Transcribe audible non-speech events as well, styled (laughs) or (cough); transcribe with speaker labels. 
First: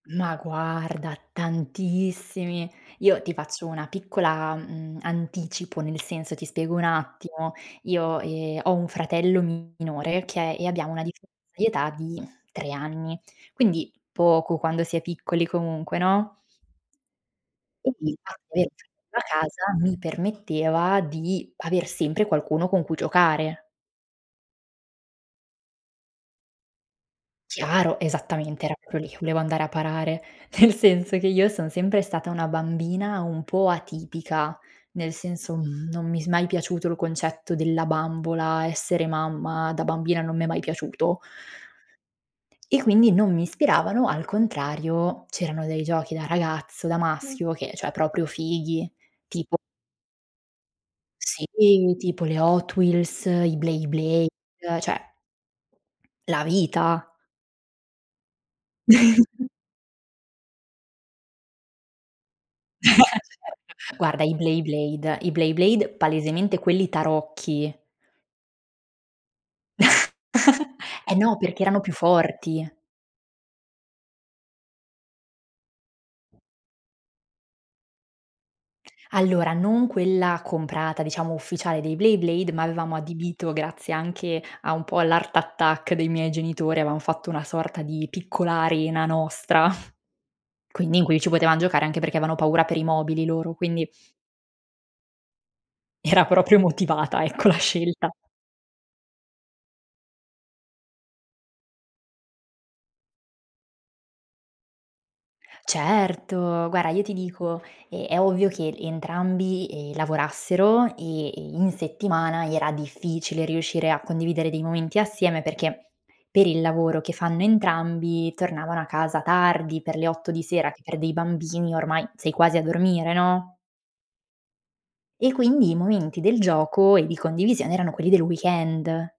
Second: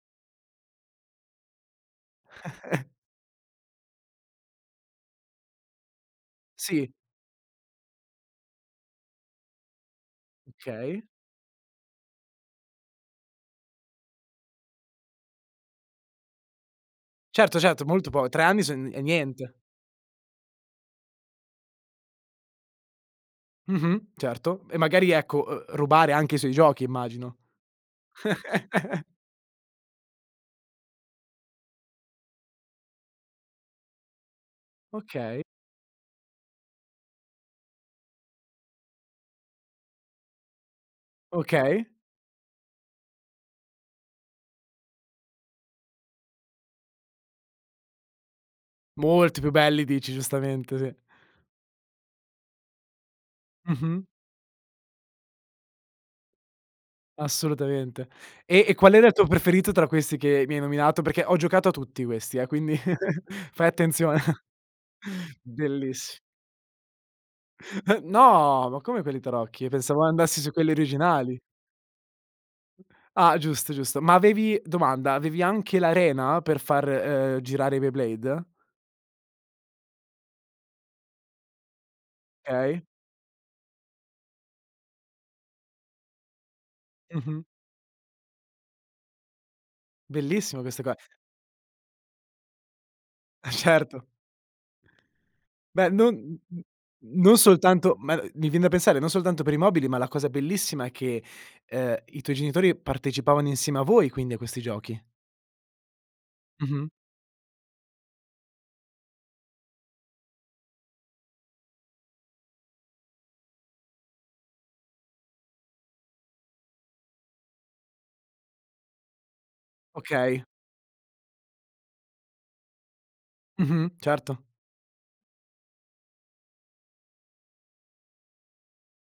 Speaker 1: Ma guarda, tantissimi.
Speaker 2: (chuckles)
Speaker 1: Io ti faccio una piccola, mhmm, anticipo. Nel senso, ti spiego un
Speaker 2: Sì.
Speaker 1: attimo: io, ehm, ho un fratello minore, okay, e abbiamo una
Speaker 2: Okay.
Speaker 1: differenza di età di 3 anni, quindi poco quando si è piccoli, comunque, no?
Speaker 2: Certo, certo,
Speaker 1: E
Speaker 2: molto
Speaker 1: lì
Speaker 2: poco, 3 anni
Speaker 1: (unintelligible)
Speaker 2: son è niente.
Speaker 1: casa, mi permetteva di aver sempre qualcuno con cui giocare.
Speaker 2: Mh-mh, certo. E magari, ecco, uhm, rubare anche i suoi giochi immagino.
Speaker 1: Chiaro, esattamente, era proprio
Speaker 2: (chuckles)
Speaker 1: lì, volevo andare a parare. Nel senso che io son sempre stata una bambina un po' atipica, nel
Speaker 2: Okay.
Speaker 1: senso, mhmm, non mi s mai piaciuto il concetto della bambola, essere mamma, da bambina non mi è mai piaciuto.
Speaker 2: Okay.
Speaker 1: E quindi non mi ispiravano. Al contrario, c'erano dei giochi da ragazzo, da maschio, che, cioè, proprio fighi,
Speaker 2: Molti più
Speaker 1: tipo
Speaker 2: belli, dici. Giustamente, sì.
Speaker 1: sì, tipo le Hot Wheels, i
Speaker 2: Mh-mh.
Speaker 1: Beyblade, cioè la vita!
Speaker 2: Assolutamente. E e qual era il tuo
Speaker 1: (laughs)
Speaker 2: preferito tra questi che mi hai nominato? Perché ho giocato a tutti questi, eh, quindi (laughs) fai
Speaker 1: (laughs) Certo.
Speaker 2: attenzione.
Speaker 1: Guarda, i Beyblade i
Speaker 2: (laughs)
Speaker 1: beyblade,
Speaker 2: Bellissi
Speaker 1: palesemente quelli tarocchi.
Speaker 2: Uh, no! Ma come, per i tarocchi? Pensavo andassi su quelli
Speaker 1: (chuckles) Eh no,
Speaker 2: originali.
Speaker 1: perché erano più forti.
Speaker 2: Ah, giusto, giusto. Ma avevi domanda: avevi anche l'arena per far, uhm, girare i Beyblade?
Speaker 1: Allora, non quella comprata, diciamo, ufficiale dei Beyblade, ma
Speaker 2: Okay.
Speaker 1: avevamo adibito grazie anche a un po' all' Art Attack dei miei genitori, avevamo fatto
Speaker 2: Mh-mh.
Speaker 1: una sorta di piccola arena nostra, (chuckles)
Speaker 2: Bellissime queste qua.
Speaker 1: quindi in cui ci potevam giocare, anche perché avevano paura per i mobili, loro,
Speaker 2: (chuckles)
Speaker 1: quindi
Speaker 2: Certo! Beh, non
Speaker 1: era
Speaker 2: n
Speaker 1: proprio
Speaker 2: n
Speaker 1: motivata,
Speaker 2: non
Speaker 1: ecco, la
Speaker 2: soltanto
Speaker 1: scelta.
Speaker 2: ma, uhm, mi vien da pensare, non soltanto per i mobili, ma la cosa bellissima è che, uhm, i tuoi genitori partecipavano insieme a voi, quindi, a questi giochi.
Speaker 1: Certo! Guarda,
Speaker 2: Mh-mh.
Speaker 1: io ti dico: è ovvio che entrambi, ehm, lavorassero e, ehm, in settimana era difficile riuscire a condividere dei momenti assieme perché per il lavoro che fanno entrambi tornavano a casa tardi, per le 8 di
Speaker 2: Okay.
Speaker 1: sera, che per dei bambini ormai sei quasi a dormire, no?
Speaker 2: Mh-mh, certo.
Speaker 1: E quindi, i momenti del gioco e di condivisione erano quelli del weekend.